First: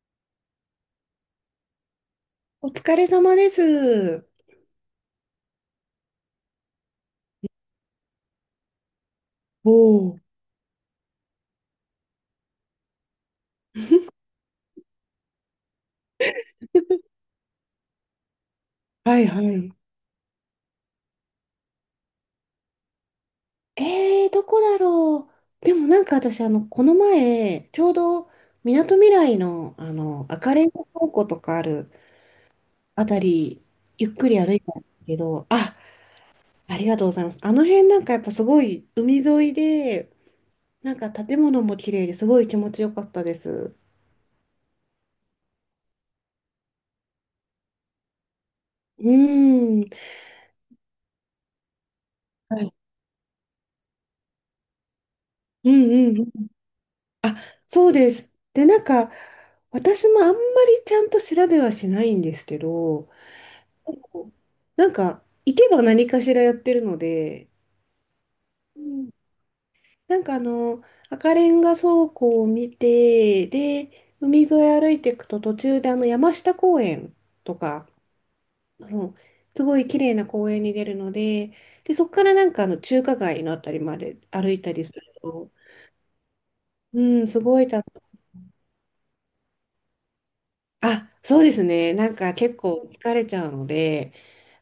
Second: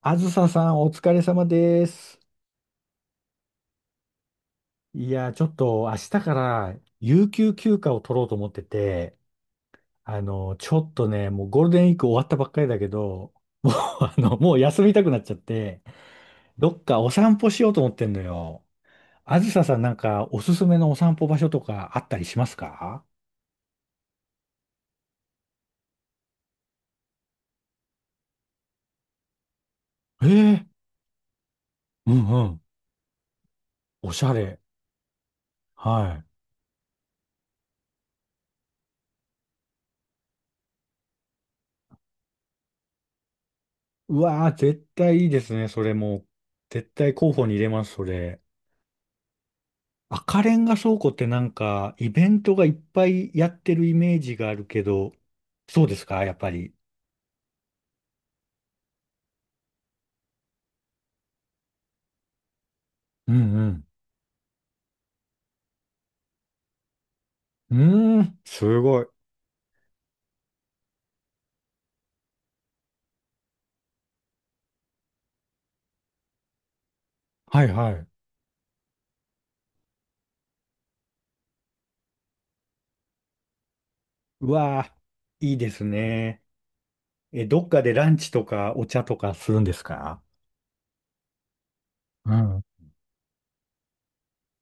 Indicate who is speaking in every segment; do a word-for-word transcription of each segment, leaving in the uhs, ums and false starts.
Speaker 1: あずささん、お疲れ様です。
Speaker 2: お疲れ様です。
Speaker 1: いや、ちょっと明日から有給休暇を取ろうと思ってて、
Speaker 2: おお。
Speaker 1: あの、ちょっとね、もうゴールデンウィーク終わったばっかりだけど、もう、あの、もう休みたくなっちゃって、どっかお 散歩しようと思ってんのよ。
Speaker 2: はい
Speaker 1: あ
Speaker 2: は
Speaker 1: ずさ
Speaker 2: い。
Speaker 1: さん、なんかおすすめのお散歩場所とかあったりしますか？
Speaker 2: えー、どこだろう。でもなんか私、あの、この前、ちょうど、みなとみらいの、あの、
Speaker 1: え
Speaker 2: 赤
Speaker 1: え、
Speaker 2: レンガ倉庫とかある
Speaker 1: うんうん。
Speaker 2: あたり、ゆっ
Speaker 1: おし
Speaker 2: く
Speaker 1: ゃ
Speaker 2: り歩
Speaker 1: れ。
Speaker 2: いたんですけど、あ、
Speaker 1: はい。
Speaker 2: ありがとうございます。あの辺なんかやっぱすごい海沿いで、なんか建物も綺麗ですごい気持ちよかったです。
Speaker 1: うわー、絶対いいですね、それもう。絶対候補に入れます、それ。
Speaker 2: うーん。
Speaker 1: 赤レンガ倉庫ってなんか、イベント
Speaker 2: は
Speaker 1: がいっ
Speaker 2: い。
Speaker 1: ぱいやってるイメージがあるけど、
Speaker 2: う
Speaker 1: そうです
Speaker 2: ん
Speaker 1: か、やっ
Speaker 2: うん。
Speaker 1: ぱり。
Speaker 2: あ、そうです。で、なんか、私もあんまりちゃんと調べはしないんですけど、
Speaker 1: うん
Speaker 2: なんか、行けば何かしらやってるので、
Speaker 1: うん。うーん、す
Speaker 2: う
Speaker 1: ごい。
Speaker 2: ん。なんかあの、赤レンガ倉庫を見て、で、海沿い歩いていくと途中であの山下公園と
Speaker 1: はい
Speaker 2: か、
Speaker 1: はい。
Speaker 2: あのすごい綺麗な公園に出るので、で、そこからなんかあの中華街のあたりまで
Speaker 1: う
Speaker 2: 歩いた
Speaker 1: わ
Speaker 2: りす
Speaker 1: あ、
Speaker 2: ると、
Speaker 1: いいですね。
Speaker 2: うん、す
Speaker 1: え、
Speaker 2: ご
Speaker 1: ど
Speaker 2: い
Speaker 1: っか
Speaker 2: 楽
Speaker 1: でランチとかお茶とかするんですか？
Speaker 2: あ、そうですね。なん
Speaker 1: う
Speaker 2: か
Speaker 1: ん、
Speaker 2: 結
Speaker 1: うん
Speaker 2: 構疲れちゃうので、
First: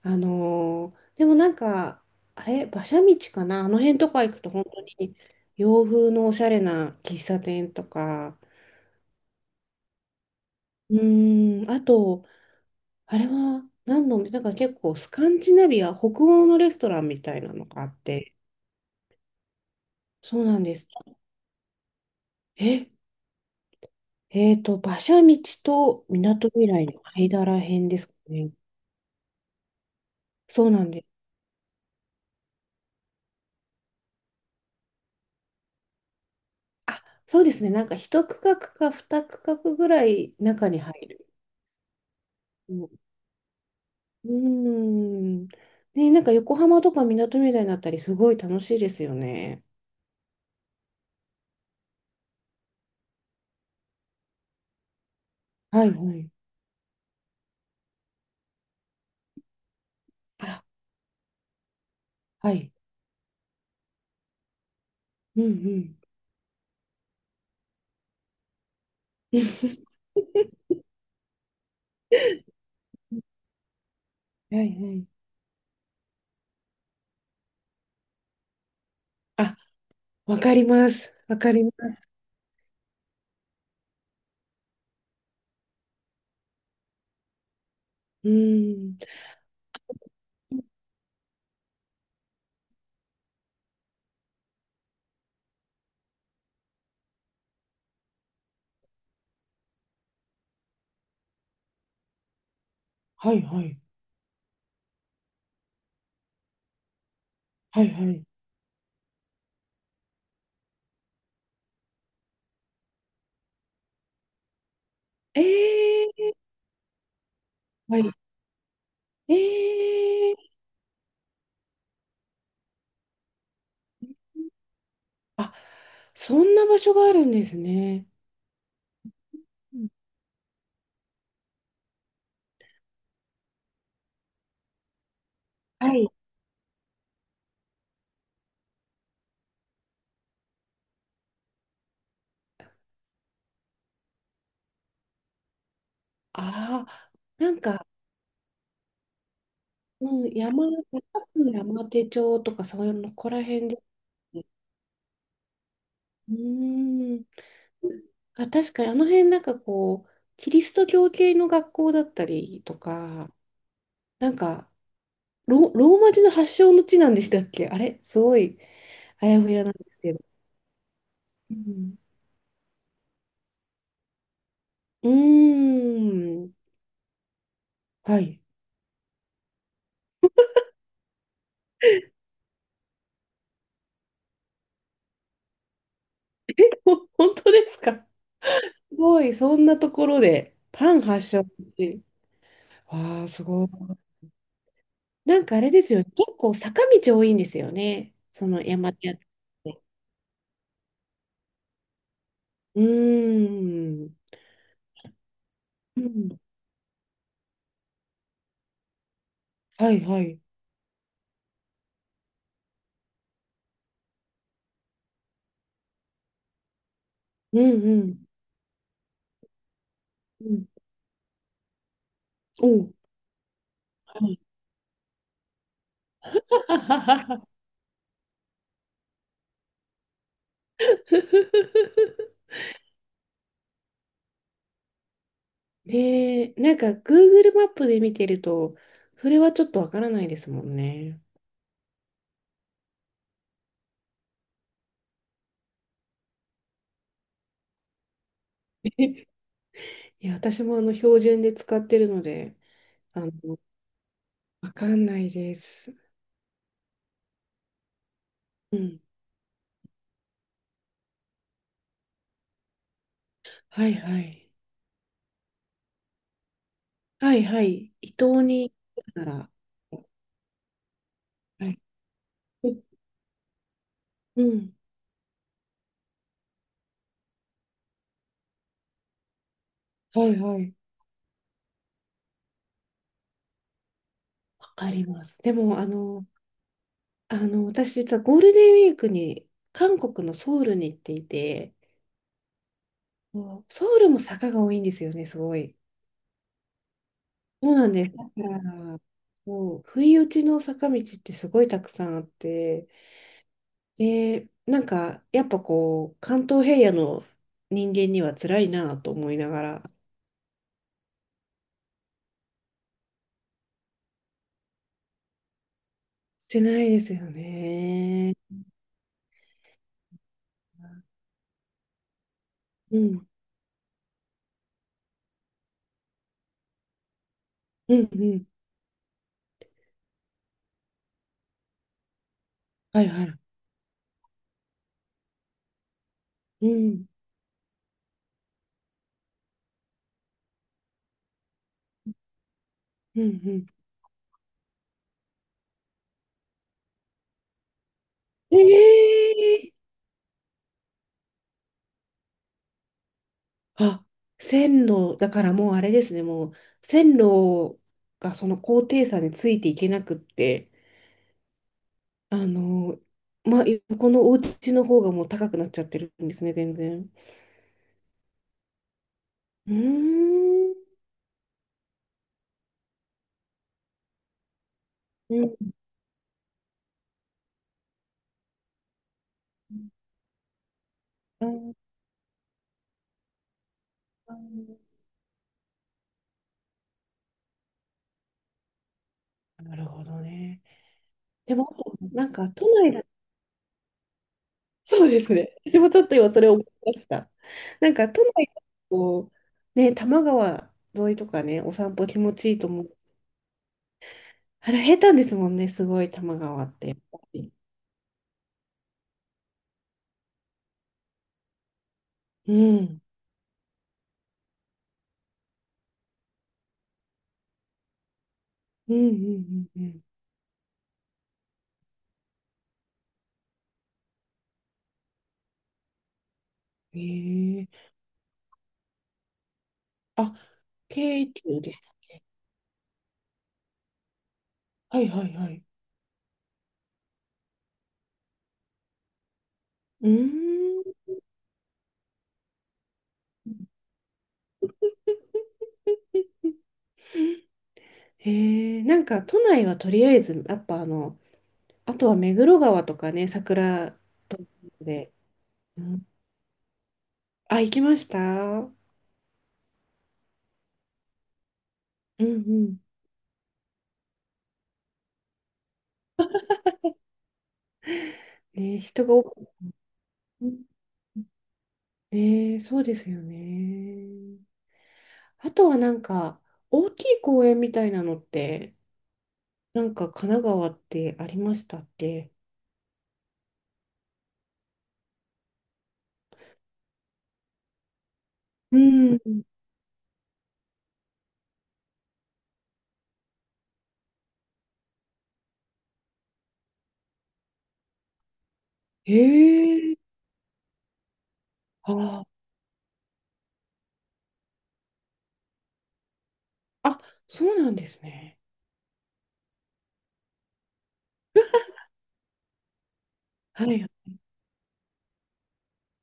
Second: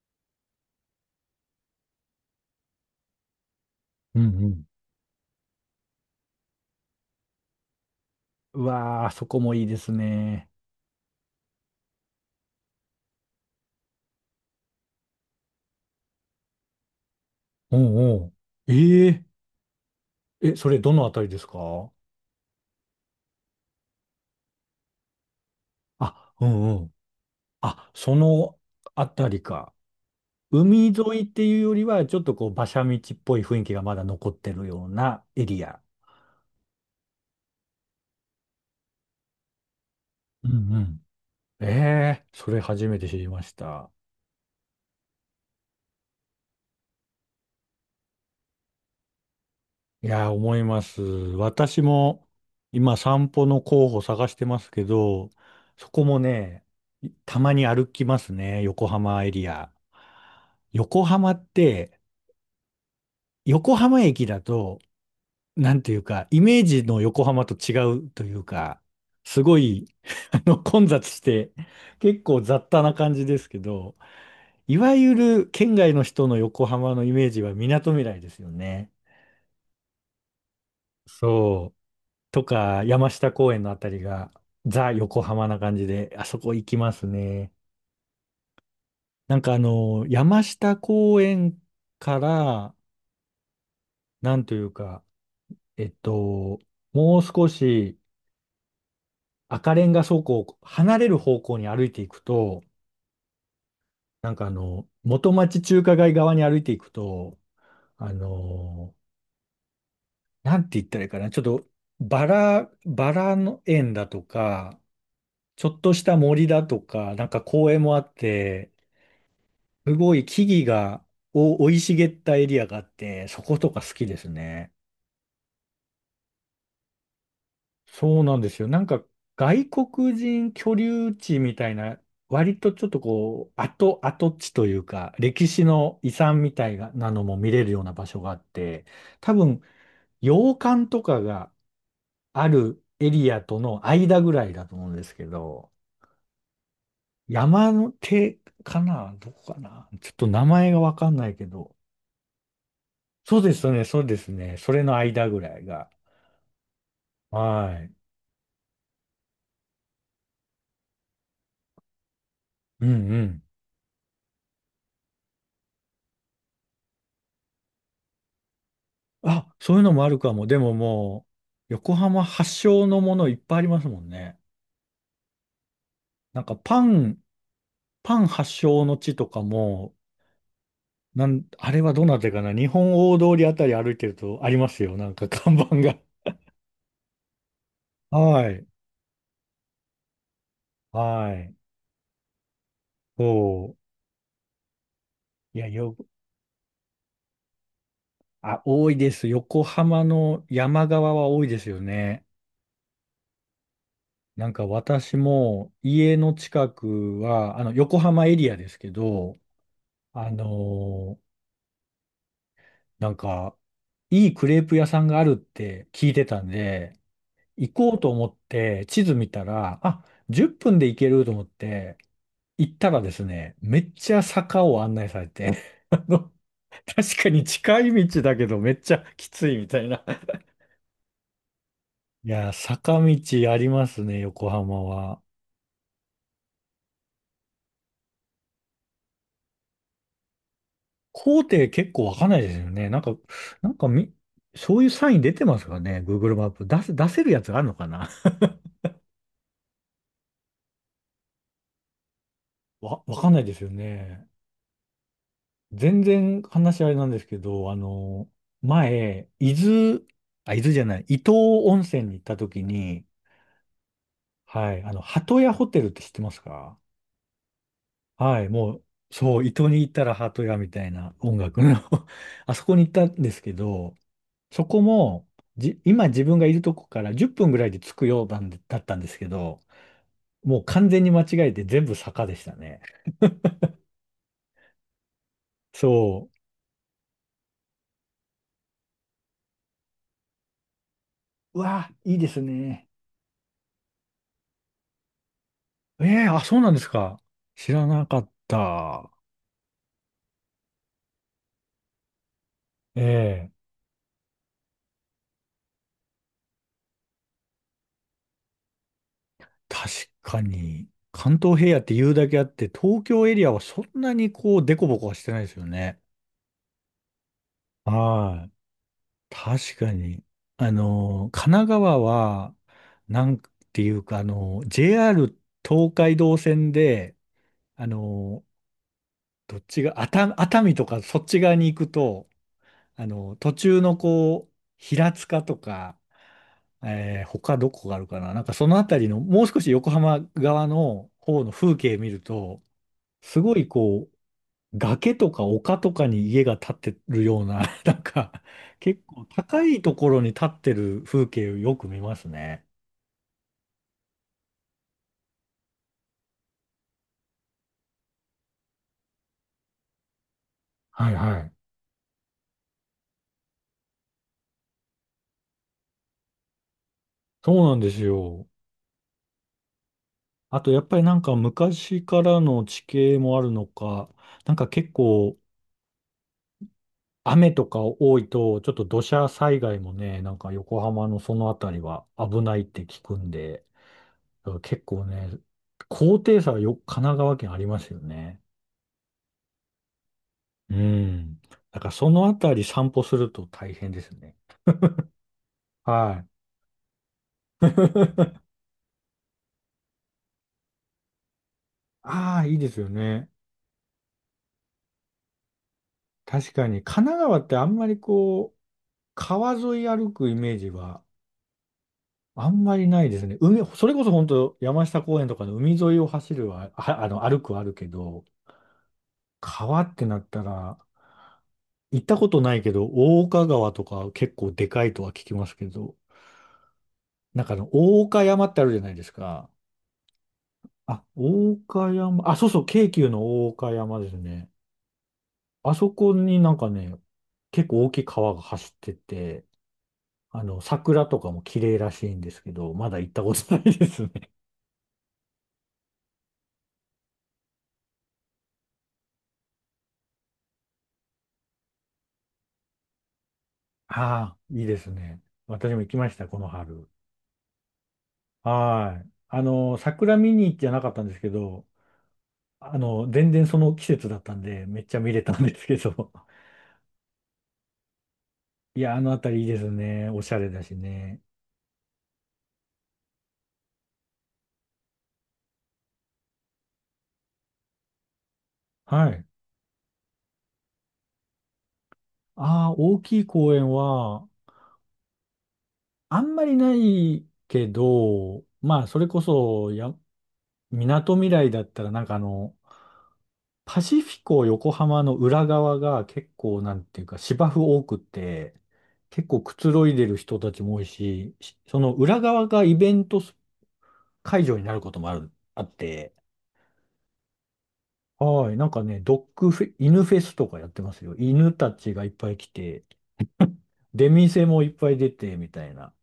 Speaker 2: あのーでもなんか、あれ、馬車道かなあの辺と
Speaker 1: う
Speaker 2: か行くと
Speaker 1: ん。
Speaker 2: 本当に洋風のおしゃれな喫茶店とか、
Speaker 1: うわあ、そこもいいですね。
Speaker 2: うーん、あと、あれは何の、なんか結構スカンジナビア、北欧のレストランみたいなの
Speaker 1: お
Speaker 2: があっ
Speaker 1: うおう。
Speaker 2: て、
Speaker 1: ええ、
Speaker 2: そう
Speaker 1: え、
Speaker 2: なん
Speaker 1: そ
Speaker 2: で
Speaker 1: れ
Speaker 2: す。
Speaker 1: どのあたりですか？
Speaker 2: え、えーと、馬車道と
Speaker 1: あ、う
Speaker 2: 港未
Speaker 1: んう
Speaker 2: 来
Speaker 1: ん。
Speaker 2: の間ら辺
Speaker 1: あ、
Speaker 2: ですか
Speaker 1: そ
Speaker 2: ね。
Speaker 1: のあたりか。
Speaker 2: そうな
Speaker 1: 海
Speaker 2: ん
Speaker 1: 沿
Speaker 2: です。
Speaker 1: いっていうよりは、ちょっとこう、馬車道っぽい雰囲気がまだ残ってるようなエリア。
Speaker 2: あ、そうですね。なんか一区画か二区画ぐらい
Speaker 1: う
Speaker 2: 中
Speaker 1: んう
Speaker 2: に入
Speaker 1: ん。
Speaker 2: る。
Speaker 1: ええ、それ
Speaker 2: うん。
Speaker 1: 初
Speaker 2: う
Speaker 1: めて知りました。
Speaker 2: ーんね、なんか横浜とか港みたいになったり、すごい楽しいですよね。
Speaker 1: いやー、思います。私も今散歩の候補探してますけど、
Speaker 2: は
Speaker 1: そ
Speaker 2: い
Speaker 1: こ
Speaker 2: は
Speaker 1: も
Speaker 2: い。
Speaker 1: ね、たまに歩きますね、横浜エリア。
Speaker 2: あ、
Speaker 1: 横浜って、
Speaker 2: はい。
Speaker 1: 横浜駅だと
Speaker 2: うんう
Speaker 1: なんて
Speaker 2: ん。
Speaker 1: いうか、イメージの横浜と違うというか、すご い、あの、混雑して、結構雑多な感じですけど、
Speaker 2: はい
Speaker 1: い
Speaker 2: は
Speaker 1: わ
Speaker 2: い。
Speaker 1: ゆる県外の人の横浜のイメージは港未来ですよね。
Speaker 2: あ、わかります。わかりま
Speaker 1: そう。
Speaker 2: す。
Speaker 1: とか、山下公園のあたりが、ザ・横浜な感じで、あそこ行きますね。
Speaker 2: うーん。
Speaker 1: なんかあの、山下公園から、なんというか、えっと、もう少し赤レンガ倉庫を離れる方向に歩いていくと、
Speaker 2: はいはい。
Speaker 1: なんかあの、元町中華街側に歩いていくと、
Speaker 2: はいは
Speaker 1: あ
Speaker 2: い。
Speaker 1: のなんて言ったらいいかな、ちょっとバラ、バラの園だとか、
Speaker 2: え
Speaker 1: ちょっとした
Speaker 2: ー、
Speaker 1: 森だとか、なんか公園も
Speaker 2: は
Speaker 1: あ
Speaker 2: い。
Speaker 1: って、す
Speaker 2: え
Speaker 1: ごい
Speaker 2: ー。
Speaker 1: 木々がお生い茂ったエリアがあって、そことか好きですね。
Speaker 2: あ、そんな場所があるんですね。
Speaker 1: そうなんですよ。なんか外
Speaker 2: うん。
Speaker 1: 国人居留地みたいな、割とちょっとこう、跡、跡地というか、歴史
Speaker 2: は
Speaker 1: の遺
Speaker 2: い。
Speaker 1: 産みたいなのも見れるような場所があって、多分、洋館とかがあるエリアとの間ぐらいだと思うんですけど、
Speaker 2: ああ、なん
Speaker 1: 山
Speaker 2: か、
Speaker 1: の手かなどこかなちょ
Speaker 2: う
Speaker 1: っと
Speaker 2: ん、
Speaker 1: 名
Speaker 2: 山、
Speaker 1: 前がわかん
Speaker 2: 高
Speaker 1: ないけ
Speaker 2: く
Speaker 1: ど。
Speaker 2: 山手町とか、そういうの、ここ
Speaker 1: そう
Speaker 2: ら
Speaker 1: で
Speaker 2: 辺
Speaker 1: す
Speaker 2: です
Speaker 1: ね、そうです
Speaker 2: ね。
Speaker 1: ね。それの間ぐらいが。
Speaker 2: うーん。
Speaker 1: はい。
Speaker 2: あ、確かに、あの辺、なんかこう、キリスト教系の学校だったりと
Speaker 1: うんう
Speaker 2: か、
Speaker 1: ん。
Speaker 2: なんか、ロ、ローマ字の発祥の地なんでしたっけ、あれすごい、あやふ
Speaker 1: あ、
Speaker 2: やなん
Speaker 1: そう
Speaker 2: で
Speaker 1: いうの
Speaker 2: す
Speaker 1: もあ
Speaker 2: け
Speaker 1: る
Speaker 2: ど。
Speaker 1: かも。でもも
Speaker 2: う
Speaker 1: う、横
Speaker 2: ん。
Speaker 1: 浜発祥のものいっぱいありますもんね。
Speaker 2: う
Speaker 1: なん
Speaker 2: ーん。
Speaker 1: かパン、パ
Speaker 2: は
Speaker 1: ン
Speaker 2: い。
Speaker 1: 発祥の地とかも、なん、あれはどなたかな、日本大通りあたり歩いてるとありますよ。なんか 看板が。
Speaker 2: ほ本当ですか？
Speaker 1: はい。
Speaker 2: すごい、そんなところで、パン発
Speaker 1: は
Speaker 2: 祥の
Speaker 1: い。
Speaker 2: 地。わあ、すご
Speaker 1: そ
Speaker 2: い。なんか
Speaker 1: う。い
Speaker 2: あ
Speaker 1: や、
Speaker 2: れです
Speaker 1: よ、
Speaker 2: よね、結構坂道多いんですよね、そ
Speaker 1: あ、
Speaker 2: の
Speaker 1: 多
Speaker 2: 山
Speaker 1: い
Speaker 2: 手
Speaker 1: で
Speaker 2: やっ
Speaker 1: す。横
Speaker 2: て。
Speaker 1: 浜の山側は多いですよね。
Speaker 2: うーん。
Speaker 1: なんか私も
Speaker 2: う
Speaker 1: 家の
Speaker 2: ん。
Speaker 1: 近くは、あの、横浜エリアですけど、
Speaker 2: はいは
Speaker 1: あ
Speaker 2: い。
Speaker 1: のーなんか、いいクレープ屋さんがあるって聞いてたんで、
Speaker 2: うん
Speaker 1: 行こ
Speaker 2: う
Speaker 1: うと
Speaker 2: ん。
Speaker 1: 思って地図見たら、あ、
Speaker 2: う
Speaker 1: 10
Speaker 2: ん。
Speaker 1: 分で行けると思って、
Speaker 2: お
Speaker 1: 行った
Speaker 2: う。
Speaker 1: らですね、めっち
Speaker 2: は
Speaker 1: ゃ
Speaker 2: い。
Speaker 1: 坂を案内されて、あの、確か に近い道だけどめっちゃきついみたいな。いやー、坂道ありますね、横浜は。
Speaker 2: ねえ、なんか グーグルマップで見てると、それはちょっとわからないですもんね。
Speaker 1: 工程結構わかんないですよね。なんか、なんかみ、そういうサイン出てますかね、Google マップ。出せ、出せるやつあるのかな？
Speaker 2: いや、私もあの標準で使ってるので、
Speaker 1: わ、わ
Speaker 2: あ
Speaker 1: か
Speaker 2: の、
Speaker 1: んないですよね。
Speaker 2: わかんないです。
Speaker 1: 全然話あれなんですけど、あの、
Speaker 2: うん。
Speaker 1: 前、伊豆、あ、伊豆じゃない、伊東温泉に行った時に、
Speaker 2: はいはい。
Speaker 1: はい、あの、鳩屋ホテルって知ってますか？
Speaker 2: はいはい。伊
Speaker 1: は
Speaker 2: 東
Speaker 1: い、
Speaker 2: に
Speaker 1: もう、
Speaker 2: 行くな
Speaker 1: そう、伊
Speaker 2: ら。
Speaker 1: 東に行ったら鳩屋みたいな音楽
Speaker 2: は
Speaker 1: の
Speaker 2: い。
Speaker 1: あそこに行ったんですけど、
Speaker 2: う
Speaker 1: そ
Speaker 2: ん。
Speaker 1: こも、じ、今自分がいるとこからじゅっぷんぐらいで着くようなんでだったんですけど、
Speaker 2: はいは
Speaker 1: もう
Speaker 2: い。
Speaker 1: 完全に間違えて全部坂でしたね。
Speaker 2: わかります。でも、あの、
Speaker 1: そ
Speaker 2: あの、私実はゴールデンウィークに韓国のソウルに行ってい
Speaker 1: う。う
Speaker 2: て、
Speaker 1: わ、いいですね。
Speaker 2: そう、ソウルも坂が多いんですよね、すごい。
Speaker 1: ええ、あ、そうなんですか。
Speaker 2: そ
Speaker 1: 知
Speaker 2: う
Speaker 1: ら
Speaker 2: なん
Speaker 1: な
Speaker 2: です。
Speaker 1: か
Speaker 2: だ
Speaker 1: っ
Speaker 2: から
Speaker 1: た。
Speaker 2: もう、不意打ちの坂道ってすごいたくさんあって、
Speaker 1: ええ、
Speaker 2: で、なんか、やっぱこう、関東平野の人間には辛いなと思いながら、
Speaker 1: 確かに、関東平野って言うだけあって、東京エリアはそんなにこう、デコボコはしてないですよね。
Speaker 2: してないですよね。
Speaker 1: はい。確かに。あの、神奈川は、
Speaker 2: う
Speaker 1: な
Speaker 2: ん、
Speaker 1: んていうか、あの、ジェーアール 東海道線で、あ
Speaker 2: うん、う
Speaker 1: の、
Speaker 2: ん。
Speaker 1: どっちが、熱熱海とかそっち側に行くと、
Speaker 2: は
Speaker 1: あ
Speaker 2: いは
Speaker 1: の、
Speaker 2: い。
Speaker 1: 途中のこう、平塚とか、
Speaker 2: うん、
Speaker 1: えー他どこがあるかな、なんかそのあたりの、もう少し横浜側の方の風景見ると、
Speaker 2: う
Speaker 1: す
Speaker 2: ん、う
Speaker 1: ご
Speaker 2: ん。
Speaker 1: いこう、崖とか丘とかに家が建ってるような、なんか、
Speaker 2: え
Speaker 1: 結構高
Speaker 2: え、
Speaker 1: いところに建ってる風景をよく見ますね。
Speaker 2: あ、線路、だからもうあれですね、もう線路がその高低差についていけなくって、
Speaker 1: はいはい。
Speaker 2: あの、まあ、横のお家の方がもう高くなっちゃってるんですね、全然。
Speaker 1: そうなんですよ。
Speaker 2: うー
Speaker 1: あとやっぱ
Speaker 2: ん。
Speaker 1: りなんか昔からの地形もあるのか、なんか結構
Speaker 2: うん。
Speaker 1: 雨とか多いと、ちょっと土砂災害もね、なんか横浜のそのあたりは危ないって聞くんで、
Speaker 2: あ
Speaker 1: だから
Speaker 2: ー、
Speaker 1: 結構ね、高低差はよ、神奈川県ありますよね。
Speaker 2: なるほどね。
Speaker 1: うん。
Speaker 2: でも、あ
Speaker 1: だから
Speaker 2: と
Speaker 1: そ
Speaker 2: な
Speaker 1: の
Speaker 2: ん
Speaker 1: あ
Speaker 2: か
Speaker 1: たり
Speaker 2: 都
Speaker 1: 散
Speaker 2: 内
Speaker 1: 歩
Speaker 2: だ、
Speaker 1: すると大変ですね。
Speaker 2: そうですね。私もちょっと
Speaker 1: はい。
Speaker 2: 今それを思いました。なんか 都内だと、ね、多摩川沿いとかね、お散歩気持
Speaker 1: ああ、
Speaker 2: ちい
Speaker 1: いい
Speaker 2: いと
Speaker 1: です
Speaker 2: 思
Speaker 1: よ
Speaker 2: う。
Speaker 1: ね。
Speaker 2: あれ、下手ですもんね、すごい、多摩
Speaker 1: 確
Speaker 2: 川
Speaker 1: か
Speaker 2: っ
Speaker 1: に、
Speaker 2: て、やっ
Speaker 1: 神奈
Speaker 2: ぱ
Speaker 1: 川っ
Speaker 2: り。
Speaker 1: てあんまりこう、川沿い歩くイメージはあ
Speaker 2: う
Speaker 1: んまり
Speaker 2: ん。
Speaker 1: ないですね。海、それこそ本当山下公園とかの海沿いを走るは、は、あの、歩くはあるけど、
Speaker 2: うんうん
Speaker 1: 川
Speaker 2: うんう
Speaker 1: っ
Speaker 2: ん。
Speaker 1: てなったら、行ったことないけど、大岡川とか結構でかいとは聞きますけど、
Speaker 2: へ
Speaker 1: なんかあ
Speaker 2: え。
Speaker 1: の、大岡山ってあるじゃないですか。
Speaker 2: あ、
Speaker 1: あ、
Speaker 2: 京
Speaker 1: 大
Speaker 2: 急でし
Speaker 1: 岡
Speaker 2: たっけ？
Speaker 1: 山、あ、そうそう、京急の大岡山ですね。
Speaker 2: はいはいはい。
Speaker 1: あそこになんかね、結構大きい川が走ってて、
Speaker 2: う
Speaker 1: あの、
Speaker 2: ー
Speaker 1: 桜
Speaker 2: ん。
Speaker 1: とかも綺麗らしいんですけど、まだ行ったことないですね。
Speaker 2: へえ。なんか、都内はとりあえず、やっぱあの、あとは目黒川とかね、桜
Speaker 1: ああ、
Speaker 2: と
Speaker 1: いいです
Speaker 2: で。
Speaker 1: ね。私も
Speaker 2: う
Speaker 1: 行き
Speaker 2: ん、
Speaker 1: ました、この春。
Speaker 2: あ、行きました。うん
Speaker 1: はい。あの、桜見に行ってなかったんですけど、
Speaker 2: う
Speaker 1: あ
Speaker 2: ん。
Speaker 1: の、全然その季節だったんで、めっちゃ見れたんですけど。
Speaker 2: ね、
Speaker 1: いや、あ
Speaker 2: 人
Speaker 1: の
Speaker 2: が
Speaker 1: あ
Speaker 2: 多
Speaker 1: た
Speaker 2: く、
Speaker 1: りいいですね。おしゃ
Speaker 2: う
Speaker 1: れだ
Speaker 2: ん。
Speaker 1: しね。
Speaker 2: ね、そうですよね。あとはなんか、大きい公園みたいなのって、
Speaker 1: はい。
Speaker 2: なんか神奈川ってありましたって。
Speaker 1: ああ、大きい公園は、あんまりないけど、ま
Speaker 2: う
Speaker 1: あ、それこ
Speaker 2: ん。
Speaker 1: そ、や、みなとみらいだったら、なんかあの、パシフィコ横浜の裏側が結構、なんていうか、芝生多くて、結構くつろい
Speaker 2: ええ。
Speaker 1: でる人たちも多いし、しその裏
Speaker 2: あ
Speaker 1: 側がイベント会場になることもある、あって、
Speaker 2: あ、あ、そうなんですね。
Speaker 1: はい、なんかね、ドッグフェ、犬フェスとかやってますよ。犬たちがいっぱい来て、
Speaker 2: はい。
Speaker 1: 出店もいっぱい出て、みたいな。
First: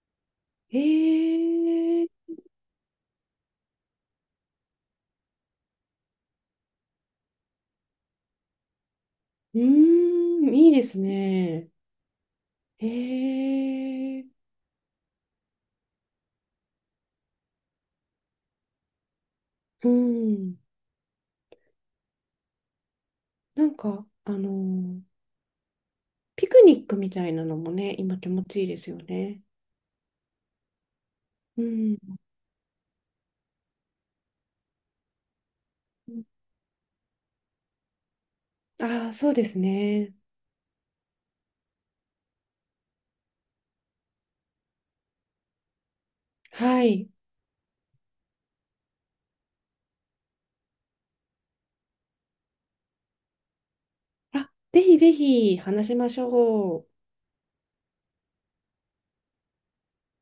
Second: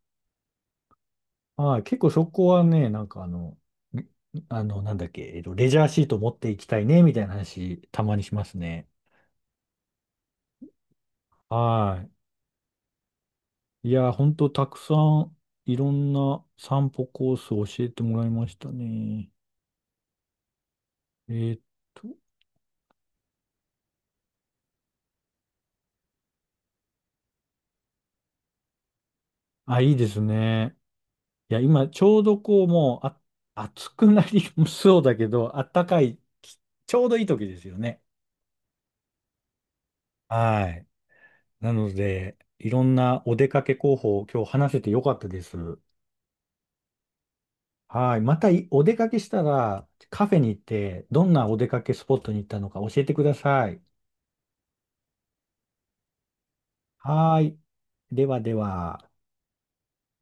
Speaker 1: はい、結
Speaker 2: え
Speaker 1: 構そ
Speaker 2: え。
Speaker 1: こはね、なんかあの、んあの、なんだっけ、えっと、レジャーシート持っていきたいね、みたいな話、たまにしますね。
Speaker 2: うーん、いいですね。
Speaker 1: はい。いや、
Speaker 2: え
Speaker 1: ほん
Speaker 2: え。
Speaker 1: とたくさん、いろんな散歩コースを教えてもらいましたね。
Speaker 2: うん。
Speaker 1: えーっと、
Speaker 2: なんか、あの、ピクニックみたいなのもね、今気持ちいいですよね。
Speaker 1: あ、いいですね。いや、
Speaker 2: う
Speaker 1: 今、
Speaker 2: ん。
Speaker 1: ちょうどこう、もう、あ、暑くなり そうだけど、あったかい、ちょうどいい時ですよね。
Speaker 2: ああ、そうですね。
Speaker 1: はい。なので、いろんなお出かけ候補を今日話せてよかったです。
Speaker 2: はい。
Speaker 1: はい。またいお出かけしたらカフェに行ってどんなお出かけスポットに行ったのか教えてください。
Speaker 2: あ、ぜひぜひ話しましょう。
Speaker 1: はい。ではでは。